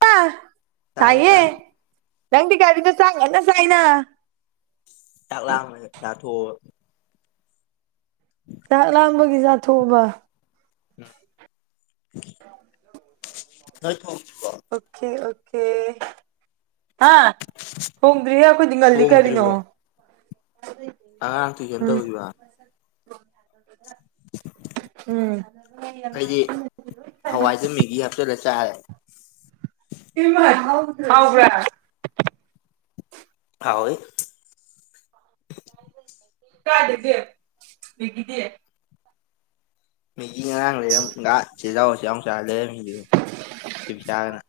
ꯇꯥ ꯆꯥꯔꯦ ꯆ ꯅꯪꯗꯤꯤ ꯀꯒꯥꯔꯤꯗ ꯆꯥꯏꯉꯦꯟꯅ ꯆꯥꯏꯅ ꯆꯥꯛꯂꯑ ꯌꯥꯊꯣ ꯆꯥꯛ ꯂꯥꯡꯕꯒꯤ ꯆꯥꯊꯣꯛꯑꯕ ꯎ ꯍ ꯊꯣ ꯑꯣꯀꯦ ꯑꯣꯦ ꯑꯣ ꯀꯦ ꯍꯥ ꯊꯣꯡꯗ꯭ꯔꯤꯌꯦ ꯑꯩꯈꯣꯏꯗꯤꯡ ꯉꯜꯂꯤ ꯀꯔꯤꯅꯣ ꯑ ꯇ ꯌꯦꯟ ꯍꯧꯗꯤ ꯋꯥ ꯎ ꯑꯩꯗꯤ ꯍꯋꯥꯏꯖ ꯃꯤꯒꯤ ꯍꯥꯞꯆꯜꯂ ꯆꯥꯔꯦ ꯏꯃꯕ꯭ꯔ ꯑꯑꯣꯣꯏ ꯀꯥꯏꯗꯦꯗꯦ ꯒꯤꯗꯤ ꯎꯝ ꯏ ꯉꯔꯥꯡ ꯂꯩꯔꯝꯒ ꯆꯖꯥꯎ ꯆ ꯆ ꯂꯩꯔꯝꯃꯤ ꯆꯗꯅ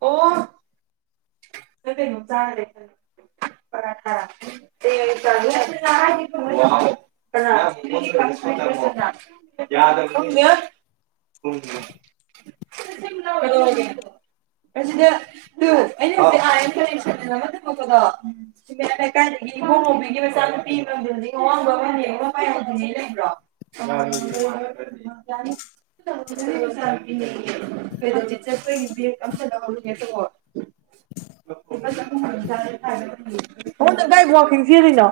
ꯆꯔ ꯆ ꯄꯗ ꯂꯩꯀꯥꯏꯗꯒꯤ ꯏꯍꯧ ꯅꯣꯝꯒꯤ ꯃꯆꯥꯅꯨꯄꯤ ꯑꯋꯥꯡꯕ ꯑꯃꯌꯥꯝ ꯂꯩꯕ꯭ꯔꯣ ꯍ ꯀꯤꯟꯁꯤꯗꯅ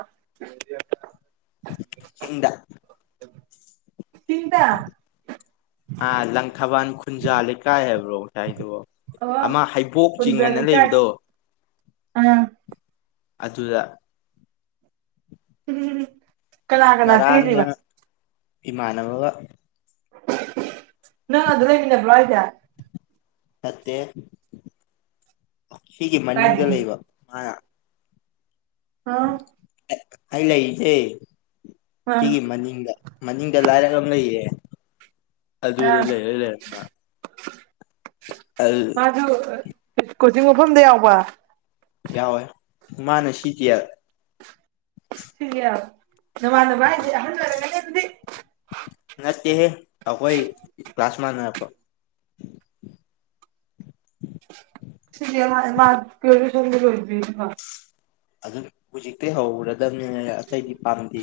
ꯍꯗ [unintelligible] ꯆꯤꯟꯇ ꯑ ꯂꯪ ꯈꯕꯟ ꯄꯨꯟꯖꯥꯀꯥ ꯍ ꯔꯣ ꯉꯁꯥꯏꯗꯨꯣ ꯑꯣ ꯑꯃ ꯍꯩꯕꯣꯛ ꯆꯤꯡꯉꯅ ꯂꯩꯕꯗꯣ ꯑꯝ ꯑꯗꯨꯗ ꯎ ꯀꯅꯥ ꯀꯅꯥ ꯁꯤꯤꯜꯂꯤꯔꯤꯕ ꯏꯃꯅꯅꯕꯒ ꯅꯪꯗ ꯂꯩꯟꯅ ꯐ꯭ꯔꯏꯇꯦ ꯅꯠꯇꯦ ꯁꯤꯒꯤ ꯃꯅꯤꯡꯗ ꯀꯥꯏꯗꯒꯤ ꯂꯩꯕ ꯃꯥ ꯑꯥ ꯍꯥꯏ ꯂꯩꯁꯦ ꯑꯥ ꯁꯤꯒꯤ ꯃꯅꯤꯡꯗ ꯃꯅꯤꯡꯗ ꯂꯥꯏꯔꯛ ꯑꯃ ꯂꯩꯌꯦ ꯑꯗꯨꯗ ꯑꯥ ꯂꯩ ꯂꯩꯃ ꯑ ꯃꯥꯁꯨ ꯀꯣꯆꯤꯡ ꯃꯐꯝꯗ ꯌꯥꯎꯕ ꯌꯥꯎꯋꯦ ꯃꯥꯅ ꯁꯤꯇꯤꯑꯥꯏ ꯁꯤꯒꯌꯥ ꯅꯃꯥꯟꯅꯥꯕꯥ ꯍꯥꯏꯖ ꯑꯍꯜ ꯑꯣꯏꯔꯝꯒꯅꯤ ꯑꯗꯨꯗꯤ ꯆꯦ ꯍꯦ ꯑꯩꯈꯣꯏ ꯀ꯭ꯂꯥꯁ ꯃꯥꯟꯅꯥ ꯔꯛꯄ ꯁꯤ ꯃꯥ ꯀꯦꯔ ꯁ ꯆꯕꯤ ꯑꯗꯨ ꯍꯧꯖꯤꯛꯇꯤ ꯍꯧꯔꯗꯕꯅꯦ ꯑꯇꯩꯗꯤ ꯄꯥꯝꯗꯦ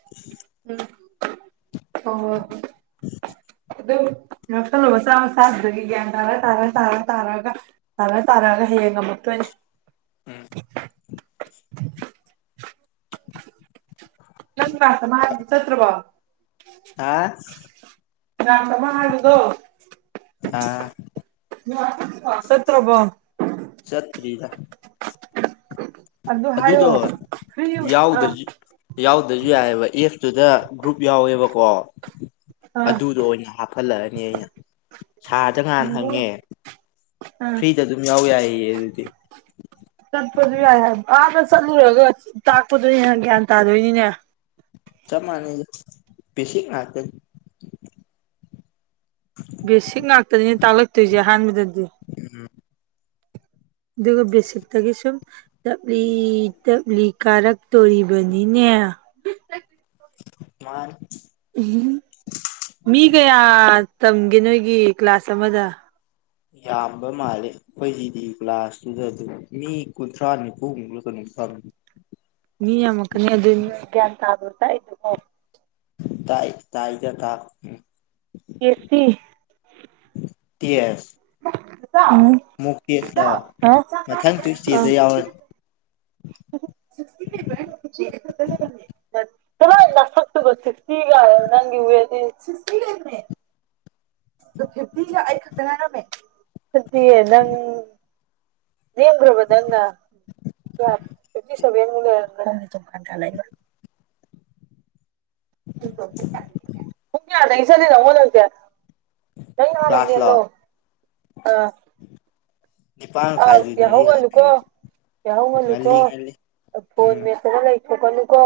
ꯎꯝ [unintelligible] ꯑꯣ ꯑꯗꯨꯗꯣ ꯑ ꯍꯜꯣ ꯃ ꯆꯥ ꯃ ꯁꯥꯥꯗꯒꯤꯒꯦ ꯇꯥꯔ ꯇꯥꯔ ꯇꯥꯔ ꯇꯥꯔꯒ ꯇꯥꯔ ꯇꯥꯔꯒ ꯍꯌꯦꯡ ꯉꯝꯃꯛꯇꯣꯏꯅꯦ [unintelligible] [unintelligible] ꯅꯪ ꯀꯂꯥꯁ ꯑꯃꯥ ꯍꯥꯏꯕꯗꯣ ꯆꯠꯇꯔ꯭ꯕꯣ ꯍꯥ ꯀꯂ꯭ꯥꯁ ꯑꯃꯥ ꯍꯥꯌꯕꯥꯗꯣ ꯑ ꯆꯠꯇ꯭ꯔꯕꯣ ꯆꯠꯇ꯭ꯔꯤꯗꯥꯥ ꯑꯗꯨ ꯍꯥꯏꯌꯣ ꯑꯗꯨꯗꯣ ꯐ꯭ꯔꯤ ꯑꯥ ꯌꯥꯎꯗ꯭ꯔꯖꯨ ꯌꯥꯎꯗ꯭ꯔꯖꯨ ꯌꯥꯏꯑꯕ ꯑꯦ ꯑꯗꯨꯗ ꯒ꯭ꯔꯨꯞ ꯌꯥꯎꯋꯦꯕ ꯀꯣ ꯑꯥ ꯑꯗꯨꯗꯣ ꯑꯣꯏꯅ ꯍꯥꯞꯄ ꯑꯂꯛꯅꯤ ꯌꯦ ꯁꯥꯗ ꯉꯥꯟ ꯑꯣ ꯍꯪꯉꯦ ꯑꯥ ꯐ꯭ꯔꯤꯗ ꯑꯗꯨꯝ ꯌꯥꯎ ꯌꯥꯏ ꯗꯤ ꯑꯗꯨꯗꯤ ꯆꯠꯄꯗꯨ ꯌꯥꯏ ꯑꯥꯅ ꯆꯠꯂꯨꯔꯒ ꯇꯥꯛꯄꯗꯨꯅ ꯍꯦꯟ ꯒ꯭ꯌꯥꯟ ꯇꯥꯗꯣꯏꯅꯤꯅꯦ ꯆꯞ ꯃꯅꯩꯗꯥ ꯕꯦꯁꯤꯛ ꯉꯥꯛ ꯇꯥꯅꯤ ꯕꯦꯁꯤꯛ ꯉꯥꯛꯇꯥꯅꯤ ꯇꯥꯛꯂꯛ ꯇꯨꯁꯦ ꯑꯍꯥꯟꯕꯗ [unintelligible] ꯑꯗꯨꯒ ꯕꯦꯁꯤꯛꯇꯒꯤ ꯁꯨꯝ ꯇꯞꯂꯤ ꯇꯞꯂꯤ ꯀꯥꯔꯛꯇꯣꯔꯤꯕꯅꯤꯅꯦ ꯃꯥꯥꯟ ꯃꯤ ꯀꯌꯥ ꯇꯝꯒꯦ ꯅꯣꯏꯒꯤ ꯀ꯭ꯂꯥꯁ ꯑꯃꯗ ꯌꯥꯝꯕ ꯃꯥꯜꯂꯦ ꯑꯩꯈꯣꯏꯒꯤꯗꯤ ꯒ꯭ꯂꯥꯁꯇꯨꯗ ꯑꯗꯨꯝ ꯃꯤ ꯀꯨꯟꯊ꯭ꯔꯥ ꯅꯤꯐꯨꯃꯨꯛꯂ ꯑꯗꯨꯝ ꯐꯪꯃꯤ ꯃꯤ ꯑꯃ ꯀ ꯑꯗꯨ ꯀ ꯇꯥ ꯇꯥꯏ ꯑꯣ ꯇ ꯇꯥꯥꯏꯗ ꯊꯥ ꯑꯦꯄꯤ ꯃꯨꯀꯦꯂꯣꯑꯣ ꯃꯊꯪ ꯇꯨ ꯏꯁꯇꯦꯇ ꯌꯥꯎꯔ ꯂ ꯁꯒ ꯁꯤꯒ ꯅꯪ ꯐꯤ ꯑꯩ ꯈꯛꯇ ꯐꯤꯤ ꯑꯦꯪ ꯅ꯭ꯔꯕꯗ ꯦꯡꯔ ꯆꯃꯂ [unintelligible] ꯌꯥ ꯅꯁꯅꯤ ꯅꯃꯣ ꯅꯗꯦ ꯀ ꯌꯥꯔꯒꯦꯂꯣ ꯑꯥ ꯎꯝ ꯑ ꯌꯥꯍꯧꯒ ꯂꯨꯀꯣ ꯌꯥꯍꯒ ꯂꯨꯀꯣ ꯉꯜꯂꯤ ꯉꯜꯂꯤ ꯐꯣꯟ ꯎꯝ ꯃ ꯊꯉ ꯂꯩ ꯊꯣꯛ ꯀꯅꯤꯨꯀꯣ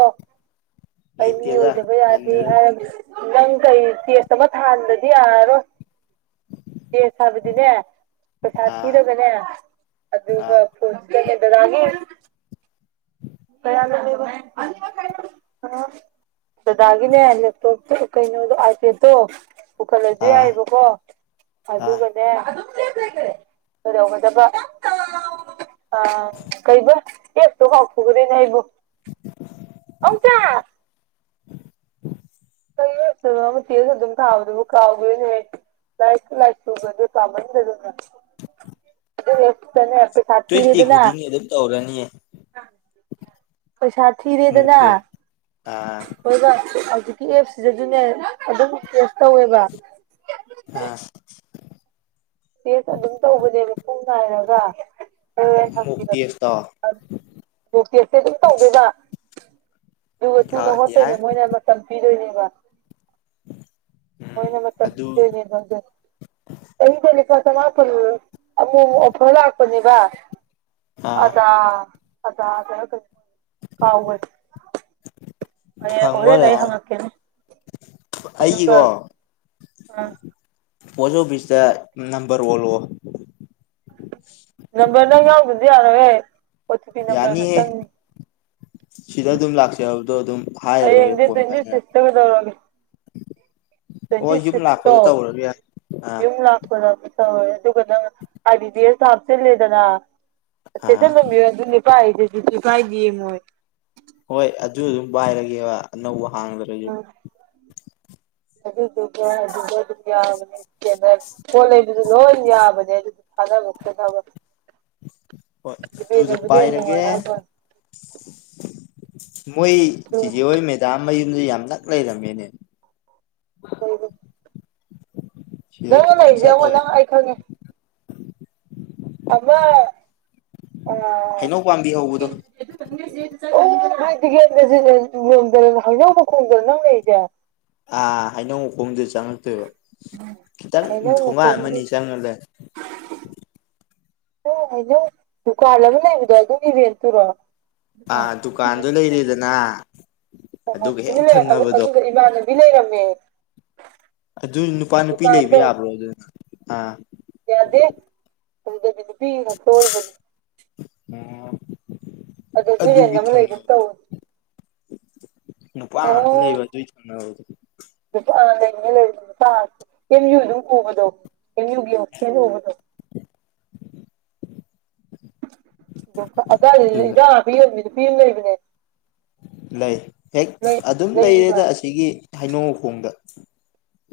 ꯑꯩ ꯃꯤ ꯂꯩꯇꯦꯗ ꯑꯣꯏꯗꯕ ꯉꯟꯅ ꯌꯥꯗꯦ ꯑꯗꯨꯝ ꯍꯥꯏ ꯇꯨꯝꯃꯤ ꯀꯩ ꯇꯦꯁ ꯑꯃ ꯊꯗꯗꯤ ꯌꯥꯔꯣꯏ ꯀꯦꯁ ꯍꯥꯏꯕꯗꯤꯅꯦ ꯄꯁꯥ ꯑꯥ ꯊꯤꯔꯒꯅꯦ ꯑꯥ ꯗꯥꯒꯤꯅꯦ ꯂꯦꯞꯇꯣ ꯀꯩꯅꯣꯗꯣꯄꯦꯗꯣ ꯄꯨꯈꯠꯂꯁꯨ ꯑꯥ ꯌꯥꯏꯑꯕꯀꯣ ꯑꯥ ꯑꯗꯨꯒꯅꯦ ꯀꯩꯗꯧꯒꯗꯕ ꯑ ꯀꯩꯕ ꯌꯦ ꯇꯨ ꯍꯥ ꯐꯔꯤ ꯅꯕꯨ [unintelligible] [unintelligible] ꯃꯆꯦꯁꯨ ꯑꯗꯨꯝ ꯊꯥꯕꯗꯨꯕꯨ ꯀꯥꯎꯗꯦꯅꯦ ꯂꯥꯏꯁꯨ ꯂꯥꯏꯁꯨꯨꯕꯗ ꯀꯥꯃꯟꯗ ꯑꯗꯨꯅ [unintelligible] ꯇꯨꯋꯐꯇꯤ ꯊꯤꯔꯦꯗꯅ ꯈꯨꯗꯤꯡꯒꯤ ꯑꯗꯨꯝ ꯇꯧꯔꯅꯤꯌꯦ ꯄꯩꯁꯥ ꯃꯣꯛ ꯊꯤꯔꯦꯗꯅ ꯇꯦꯁ ꯑꯥ ꯍꯧꯖꯤꯛꯀꯤ ꯑꯦꯞꯁꯤꯗꯁꯨꯅꯦ ꯑꯗꯨꯝ ꯇꯦꯁ ꯇꯧꯋꯦꯕ ꯑꯥ ꯇꯦꯁ ꯑꯗꯨꯝ ꯇꯧꯕꯅꯦ ꯃꯨꯡ ꯥꯏꯔꯒ ꯑ ꯍ ꯃꯣꯛ ꯊꯪꯕꯤꯔ ꯇꯦꯁꯇꯣ ꯔꯣꯇꯁꯦ ꯑꯗꯨ ꯇꯧꯗꯦꯖ ꯂꯨ ꯊꯨꯅ ꯑꯥ ꯌꯥꯏ ꯍꯣꯠꯇꯣꯏꯅꯦ ꯃꯣꯏꯅ ꯃꯇꯝ ꯄꯤꯗꯣꯏꯅꯦ ꯋꯥ ꯎꯝ ꯃꯣꯏꯅ ꯃ ꯃꯇꯝ ꯑꯗꯨ ꯀꯤꯗ ꯇꯗ ꯃꯥꯄ ꯑ ꯑꯃ ꯐꯂ ꯄꯨꯅꯤꯕ ꯑꯥ ꯑ ꯑ ꯀꯥꯎ ꯑꯣꯏꯔꯦ ꯐꯪꯉꯣ ꯅ ꯌꯥꯔꯦ ꯍꯛꯀ ꯑꯗꯨꯝꯕ ꯑꯩꯒꯤꯀꯣ ꯑ ꯄꯣꯁ ꯑꯣꯐꯤꯁꯇ ꯅꯝꯕꯔ ꯑꯣꯜꯂꯛꯑꯣ ꯅꯝꯕꯔ ꯅꯪ ꯌꯥꯎꯕꯗꯤ ꯌꯥꯅꯋꯦ [unintelligible] ꯌꯥꯅꯤ ꯍꯦ ꯁꯤꯗ ꯑꯗꯨꯝ ꯂꯥꯛꯆ ꯇꯣ ꯑꯗꯨꯝ ꯍꯥꯏꯔ ꯑꯩ ꯂꯣꯏꯔꯦ ꯏꯗꯤ ꯇꯦ ꯐꯣꯟ ꯄꯥꯏꯅꯔ ꯁꯤꯁꯇꯗꯧꯔꯦ ꯇ꯭ꯋꯦꯟꯇꯤ ꯍꯣꯏ ꯌꯨꯝ ꯁꯤꯛꯁꯇꯣ ꯂꯥꯛꯄꯗ ꯇꯧꯔꯒꯦ ꯑꯥ ꯌꯨꯝ ꯂꯥꯛꯄꯗ ꯍ ꯑꯗꯨꯒ ꯅꯪ ꯍꯥꯏꯥꯏꯕꯤꯗꯤꯁ ꯍꯥꯞꯆꯤꯜꯂꯦꯗꯅ ꯑꯦ ꯑꯥ ꯆꯃꯤ ꯑꯗꯨ ꯄꯥꯏꯗꯦꯗꯤ ꯇ ꯄꯥꯏꯗꯤ ꯃꯣꯏ ꯍꯣꯏ ꯑꯗꯨ ꯑꯗꯨꯝ ꯄꯏꯔꯒꯦꯕ ꯑꯅꯧꯕ ꯍꯥꯡꯗ꯭ꯔꯁꯨ ꯎꯝ ꯑꯗꯨꯒ ꯑꯗꯨ ꯌꯥꯕꯅꯦ ꯄꯣꯠ ꯂꯩꯕꯗꯨ ꯂꯣꯏ ꯌꯥꯕꯅꯦ ꯑꯗꯨ ꯊꯥꯅꯕ ꯈꯣꯠꯅꯕ ꯍꯣꯏ ꯑꯗꯨꯗ ꯍꯦꯟꯅ ꯅꯨꯡꯉꯥꯏ ꯄꯥꯏꯔꯒꯦ ꯍꯥꯏꯕꯋꯥꯅꯤ ꯃꯣꯏ ꯆꯤꯖꯤ ꯑꯣꯏ ꯃꯦꯗꯥꯝ ꯃꯌꯨꯝꯁ ꯌꯥꯝ ꯅꯛ ꯂꯩꯔꯝꯃꯤꯅꯦ ꯁꯤꯗꯩ ꯅꯪꯉ ꯈꯤꯇꯪ ꯂꯩꯔꯤꯁꯦ ꯑꯃꯨꯛ ꯆꯠꯂꯒ ꯅꯪ ꯑꯩ ꯈꯪꯉꯦ ꯑꯗ ꯍꯩꯅꯧ ꯄꯥꯝꯕꯤ ꯍꯧꯕꯗꯣ ꯑꯣ ꯍꯥꯏꯗꯤꯒꯦꯟꯗꯗ ꯍꯖꯥꯎꯕ ꯈꯣꯡꯗꯅ ꯅꯪ ꯂꯩꯏꯁꯦ ꯑꯥ ꯍꯥꯏꯩꯅꯧ ꯈꯣꯡꯗꯦ ꯆꯪꯉꯛꯇꯦꯕ ꯈꯤꯇꯪ ꯍꯩꯅꯧ ꯊꯣꯡꯉꯛꯑ ꯃꯈꯣꯡꯒꯤ ꯑꯃꯅꯤꯅꯤ ꯆꯪꯉꯂꯦ [unintelligible] ꯍꯥꯏꯩꯅꯧ ꯗꯨꯀꯥꯟ ꯑꯃ ꯂꯩꯕꯗꯣ ꯑꯗꯨꯒꯤꯕꯦꯟ ꯇꯨꯔꯣ ꯑꯥ ꯗꯨꯀꯥꯟꯗ ꯂꯩꯔꯤꯗꯅ ꯀꯃꯣꯅꯅꯦ ꯑꯗꯨꯒ ꯏꯃꯥꯟꯅꯕꯤ ꯂꯩꯔꯝꯃꯦ ꯑꯗꯨ ꯅꯨꯄꯥ ꯅꯨꯄꯤ ꯂꯩꯕ ꯗꯨꯀꯥꯟꯗꯣ ꯌꯥꯕ꯭ꯔꯣ ꯑꯗꯨꯅ ꯑꯥ ꯑꯗꯨꯗꯕꯤꯗꯤ ꯐꯤ ꯉꯗ ꯑꯣꯏꯕꯅꯤ ꯑꯗ ꯖꯨꯔꯦꯟ ꯑꯗꯨꯒꯤ ꯑꯃ ꯂꯩ ꯑꯗꯨꯝ ꯇꯧꯅꯦ ꯄ ꯂꯩꯕ ꯑꯗꯨ ꯂꯩꯅꯤ ꯂꯩ ꯁꯥ ꯀ ꯌꯨ ꯑꯗꯨ ꯎꯕꯗꯣ ꯀꯅꯤꯕ ꯑꯣ ꯀꯦꯕꯗꯣ ꯑ ꯄ ꯂꯩ ꯑꯗꯨꯗ ꯏꯕꯅꯦ ꯂꯩ ꯍꯦꯛ ꯑꯗꯨꯝ ꯂꯩꯔꯤꯕ ꯂꯩꯔꯦꯗ ꯑꯁꯤꯒꯤ ꯍꯥꯏꯅꯧ ꯈꯣꯡꯗ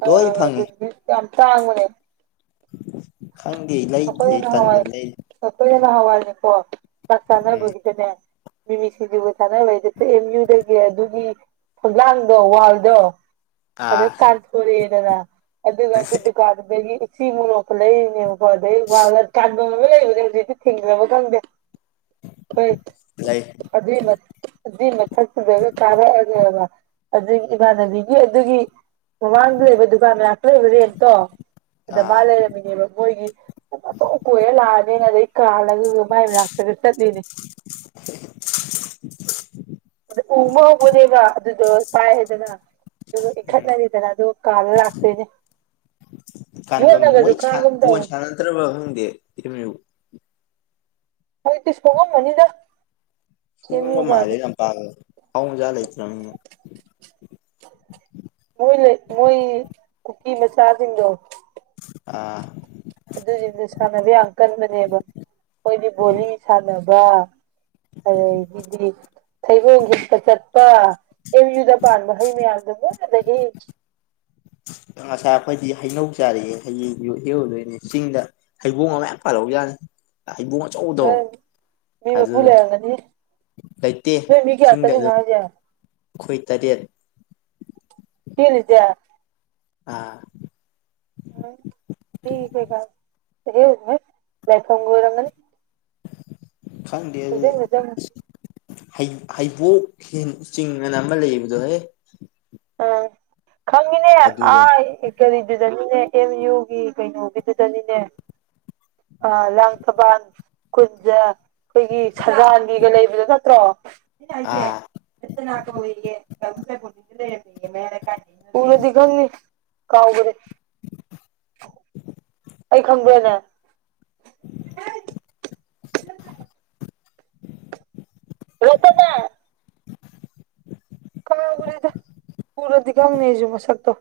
ꯑ ꯑꯗꯨ ꯁꯥꯡꯥꯡ ꯃꯅꯦ ꯎꯝ ꯑꯩꯈꯣꯏ ꯍꯦꯟꯅ ꯍꯋꯥꯏ ꯑꯩꯈꯣꯏ ꯍꯦꯟꯅ ꯍꯋꯥꯏꯅꯦꯀꯣ ꯆꯥꯛ ꯎꯝ ꯆꯥꯅꯕꯒꯤꯗꯅꯦ ꯃꯤꯃꯤ ꯁꯤꯡꯖꯨꯕꯨ ꯊꯥꯅꯕꯩꯗꯁꯨ ꯑꯦꯝ ꯌꯨꯗꯒꯤ ꯑꯗꯨꯒꯤ ꯈꯣꯡꯂꯥꯡꯗꯣ ꯋꯥꯜꯗꯣ ꯑꯗ ꯑꯥ ꯀꯥꯟꯄꯨꯔꯨꯔ ꯌꯦꯅꯅ ꯑꯗꯨ ꯑꯗꯨꯗꯨꯀꯥꯟꯗꯒꯤ ꯁꯤꯃꯨꯅꯈ ꯂꯩꯅꯦ ꯗ ꯋꯥ ꯀ ꯂꯩꯕ ꯍꯧꯖꯤꯛꯇꯤ ꯊꯦꯡꯗꯅꯕ ꯈꯪꯗꯦ ꯍꯣꯏ ꯂꯩ ꯑꯗꯨꯏ ꯑꯗꯨꯏ ꯃꯊꯛꯇꯨꯗ ꯇꯥꯔꯛꯑꯒꯕ ꯑꯗꯨꯒꯤ ꯏꯃꯥꯟꯅꯕꯤꯒꯤ ꯑꯗꯨꯒꯤ ꯃꯃꯥꯡꯗ ꯂꯩꯕ ꯗꯨꯀꯥꯟ ꯂꯥꯛꯇ ꯂꯩꯕ ꯔꯦꯟꯠꯇꯣ ꯑꯗ ꯑꯥ ꯃꯥ ꯂꯩꯔꯝꯃꯤꯅꯦꯕ ꯃꯣꯏꯒꯤ ꯀꯣꯏꯔ ꯂꯥꯛꯑꯅꯤꯅ ꯑꯗꯩ ꯀꯥꯜꯂꯒ ꯃꯥꯏ ꯃꯅꯥꯛꯇꯒ ꯆꯠꯂꯤꯅꯦ ꯑꯗ ꯎ ꯑꯃ ꯍꯧꯕꯅꯦꯕ ꯑꯗꯨꯗꯣ ꯄꯥꯏ ꯍꯥꯏꯗꯅ ꯑꯗꯨ ꯎꯝ ꯏꯟꯈꯠꯅꯔꯤꯗꯅ ꯑꯗꯨ ꯀꯥꯗ ꯂꯥꯛꯇꯣꯏꯅꯦ ꯀ ꯌꯣꯠꯅꯒꯁꯨ ꯃꯣꯏ ꯈꯥꯡꯒꯨꯝ ꯕꯣꯟ ꯇꯧꯕꯅꯦ ꯁꯥꯟꯅꯗ꯭ꯔꯕ ꯈꯪꯗꯦ ꯀꯝ ꯍꯇꯤꯁꯄꯉꯣ ꯃꯅꯤꯗ ꯍꯨꯡ ꯃꯥꯔꯤꯦ ꯅ ꯄ ꯍꯥꯎꯖꯂ ꯏꯅꯃꯤꯅ ꯃꯣꯏ ꯂꯩ ꯃꯣꯏ ꯀꯨꯀꯤ ꯃꯆꯥꯁꯤꯡꯗꯣ ꯑꯥ ꯑꯗꯨꯁꯤꯡꯗꯨ ꯁꯥꯟꯅꯕ ꯌꯥꯝ ꯀꯟꯕꯅꯦꯕ ꯑꯩꯣꯏꯗꯤ ꯕꯣꯂꯤ ꯁꯥꯟꯅꯕ ꯋꯥꯕꯥ ꯑꯗꯤ ꯊꯩꯕꯣꯡꯒꯤꯛꯇ ꯆꯠ ꯄ ꯑꯦꯝ ꯌꯨꯗ ꯄꯥꯟꯕ ꯍꯩ ꯃꯌꯥꯝꯗꯕꯨ ꯆꯍꯤ ꯑꯁꯥ ꯑꯩꯈꯣꯏꯗꯤ ꯍꯩꯅꯧ ꯆꯥꯔꯤꯑꯌꯦ ꯍꯌꯦꯡ ꯍꯧꯗꯣꯏꯅꯦ ꯆꯤꯡꯗ ꯍꯩꯕꯣꯡ ꯑꯃ ꯃꯌꯥꯝ ꯄꯥꯜꯔꯛ ꯌꯥꯅꯤ ꯍꯥꯏꯕꯨꯡ ꯑꯆꯧꯗꯣ ꯅꯪ ꯃꯤ ꯃꯄꯨ ꯑꯗꯨꯗ ꯂꯩꯔꯝꯒꯅꯤ ꯂꯩꯇꯦ ꯅꯣꯏ ꯃꯤ ꯀꯌꯥ ꯆꯤꯡꯗ ꯆꯠꯂꯤꯅꯣ ꯑꯗꯨꯝ ꯍꯥꯏꯁꯦ ꯑꯩꯈꯣꯏ ꯇꯔꯦꯠ ꯐꯔꯤꯖ ꯑꯥ ꯂꯦꯊꯒ ꯑꯣꯏꯔꯒꯅꯤ ꯈꯪꯗꯤ ꯆꯪꯉꯨ ꯍꯩꯕꯣꯛ ꯆꯤꯡ ꯑꯅ ꯑꯃ ꯂꯩꯕꯗꯣꯍꯦ ꯑꯝ ꯈꯪꯉꯤꯅꯦ ꯑ ꯀꯔꯤꯗꯨꯗꯅꯤꯅꯦ ꯑꯦꯝ ꯌꯨꯒꯤ ꯀꯩꯅꯣꯒꯤꯗꯨꯗꯅꯤꯅꯦ ꯑ ꯂꯥꯡꯊꯕꯥꯜ ꯈꯨꯟꯖꯥ ꯑꯩꯈꯣꯏꯒꯤ ꯁꯖꯥꯟꯒꯤꯒ ꯂꯩꯕꯗꯣ ꯅꯠꯇ꯭ꯔꯣ ꯑꯥ ꯦꯠꯇꯅꯀ ꯍꯒꯦ ꯅꯗꯤꯅꯤ ꯀꯥꯎ ꯀ [unintelligible] ꯑꯩ ꯈꯪꯗꯦꯅꯦ [unintelligible] ꯍꯗꯅ ꯀꯃꯦ ꯎꯒꯗ ꯄꯔꯗꯤꯀ ꯑꯃ ꯅ ꯃꯁꯛꯛꯇ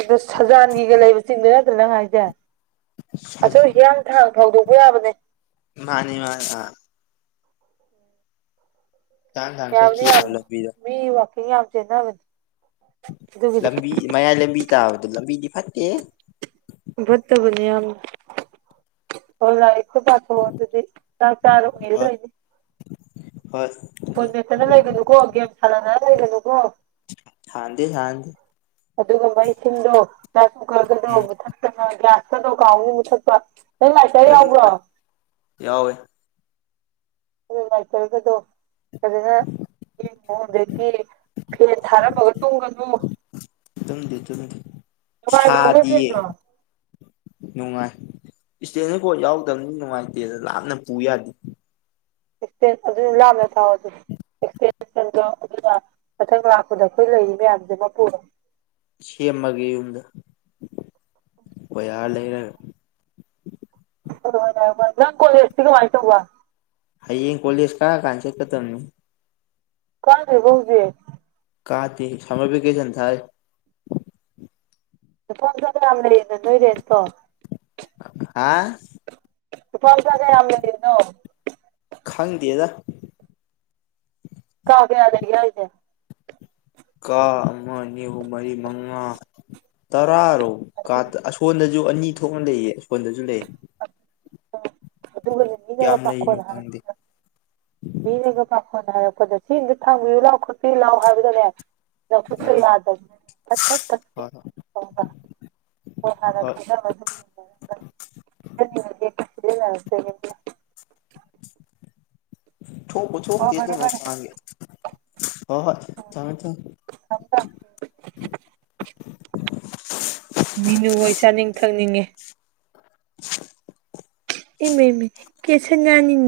ꯑꯗꯨ ꯁꯖꯥꯟꯒꯤꯒ ꯂꯩꯕ ꯆꯤꯡꯗ ꯅꯠꯇ꯭ꯔ ꯅꯪ ꯍꯥꯏꯁꯦ ꯑꯗꯣ ꯍꯊ ꯍꯧꯗꯣꯛꯄ ꯌꯥꯕꯅꯦ ꯃꯥꯅꯤ ꯃꯥ ꯑ ꯇꯥꯡ ꯇꯥꯡ ꯌꯥꯅꯤ ꯆꯠꯈꯤ ꯌꯥꯝ ꯂꯝꯕꯤꯗꯣ ꯃꯤ ꯋꯥ ꯀꯩꯅꯥꯎꯖꯦ ꯅ ꯍꯕ ꯂꯝꯕꯤ ꯃꯌꯥ ꯂꯝꯕꯤ ꯕꯗꯨꯜꯂꯝꯗꯤ ꯐꯠꯇꯦ ꯠꯇꯕꯅꯤ ꯌꯥꯝ ꯄꯥꯊꯣꯛꯑ ꯑꯗꯨꯗꯤ ꯆꯥꯛ ꯆꯥꯔ ꯑꯣꯏꯔ ꯍꯣꯏ ꯂꯩꯣꯏꯅꯤ ꯍꯣꯏ ꯐꯣꯟ ꯃꯦꯠꯇꯅ ꯂꯩꯕꯗꯨꯀꯣ ꯒꯦꯝ ꯁꯥꯟꯅ ꯂꯩꯕ ꯀꯣ ꯊꯥꯟꯗ ꯊꯥꯡꯗ ꯑꯗꯨꯒ ꯃꯩꯁꯤꯡꯗꯣ ꯎꯝ ꯥꯛꯁꯨꯒꯒꯗꯧ ꯊ ꯌꯥꯁ ꯇꯧ ꯀꯥꯎꯅꯤ ꯃꯊꯠ ꯅꯪ ꯂꯥꯏꯁ ꯂꯣꯏ ꯌꯥꯎꯕ꯭ꯔꯣ ꯃꯨꯠꯊꯠ ꯌꯥꯎꯋꯦ ꯑꯗꯨ ꯂꯥꯏꯆꯔꯒꯗꯣ ꯑꯗꯨꯅ ꯃꯑꯣꯡꯗꯒꯤ ꯐꯦꯟ ꯊꯥꯔꯝꯃꯒ ꯇꯨꯝꯒꯅꯨ ꯅꯨꯡꯉꯥꯏꯕ꯭ꯔꯣ ꯃꯣꯏ ꯁꯗꯤꯌꯦ ꯐꯦꯟꯗꯣ ꯅꯨꯡꯉꯥꯏ ꯏꯁꯇꯦꯀꯣ ꯌꯥꯎꯗꯕꯅꯤ ꯅꯨꯡꯉꯥꯏꯇꯦ ꯑꯗꯨ ꯂꯥꯞꯅ ꯄꯨ ꯌꯥꯗꯦ ꯑꯗꯨꯅ ꯂꯥꯞꯅ ꯊꯥꯎꯑꯣ ꯑꯗꯨꯗꯤ ꯑꯦꯛꯁꯇꯦꯟꯁꯟꯗꯣ ꯑꯗꯨꯅ ꯃꯊꯪ ꯂꯥꯛꯄꯗ ꯑꯩꯈꯣꯏ ꯂꯩꯔꯤ ꯃꯌꯥꯝꯁꯦ ꯃꯄꯨꯔꯣ ꯁꯦꯝꯃꯒꯦ ꯌꯨꯝꯗ ꯍꯣꯏꯌꯥ ꯂꯩꯔ ꯅ ꯀꯣꯣꯏꯁꯇꯉꯇ ꯎ ꯋꯥ ꯑꯩ ꯌꯦ ꯀꯣꯂꯤꯁ ꯀ ꯀꯥꯟꯁꯤꯦ ꯀ ꯇꯝꯅꯤ ꯀꯁꯦ ꯀꯧꯁꯤꯦ ꯀꯥ ꯊꯤ ꯁꯔ ꯄꯦꯀꯦꯁꯟ ꯊꯥꯏ ꯐꯣꯟ ꯌꯥꯝ ꯂꯩ ꯆꯊꯣꯏꯔꯦꯁꯣ ꯍꯥ ꯐ ꯆꯒ ꯌꯥꯝ ꯂꯩꯅꯣ ꯈꯪꯪꯗꯦꯗ ꯀꯥ ꯀꯦꯌꯥꯗꯔꯤꯁꯦ ꯀꯥ ꯑꯃ ꯅꯤꯍꯨ ꯃꯔꯤ ꯃꯉꯥ ꯇꯔꯥ ꯑꯁꯣꯟꯗꯁꯨ ꯑꯅꯤ ꯊꯣꯛꯅ ꯂꯩꯌꯦ ꯑꯩꯈꯣꯟꯗꯁꯨ ꯂꯩꯌꯦ ꯍ ꯑꯗꯨꯗꯨꯒ ꯀꯌꯥꯝ ꯌꯥꯒ ꯂꯩꯔꯤꯅꯣ ꯈꯪꯗꯦ ꯄꯗꯔ꯭ꯔ ꯃꯤꯅꯦꯒ ꯄꯥꯈꯣꯟꯅ ꯍꯥꯏꯔꯛꯄꯗ ꯆꯗ ꯊꯥꯡꯕꯤꯨ ꯂꯥꯎ ꯈꯨꯠꯄꯤ ꯂꯑꯣ ꯍꯥꯏꯕꯗꯨꯅꯦ ꯂꯧꯄ ꯑꯥ ꯌꯥꯗꯕꯅꯤꯅ ꯍꯣꯏ ꯍꯣꯏ ꯍꯣꯏ ꯏꯦ ꯅꯦ [unintelligible] ꯊꯣꯀ ꯑꯣ ꯊꯣꯗ ꯐꯔꯦ ꯐꯔꯦ ꯅꯒꯦ [unintelligible] ꯍꯣꯏ ꯍꯣꯏ ꯊꯃꯦꯃꯦ ꯊꯃꯦ ꯊꯝ ꯊꯝ ꯃꯤꯅꯨ ꯑꯣꯏ ꯆꯥꯅꯤꯡ ꯊꯛꯅꯤꯡꯉꯦ [unintelligible] ꯏꯃꯦ ꯏꯃꯦ ꯀꯁ ꯅꯅꯤꯅꯤ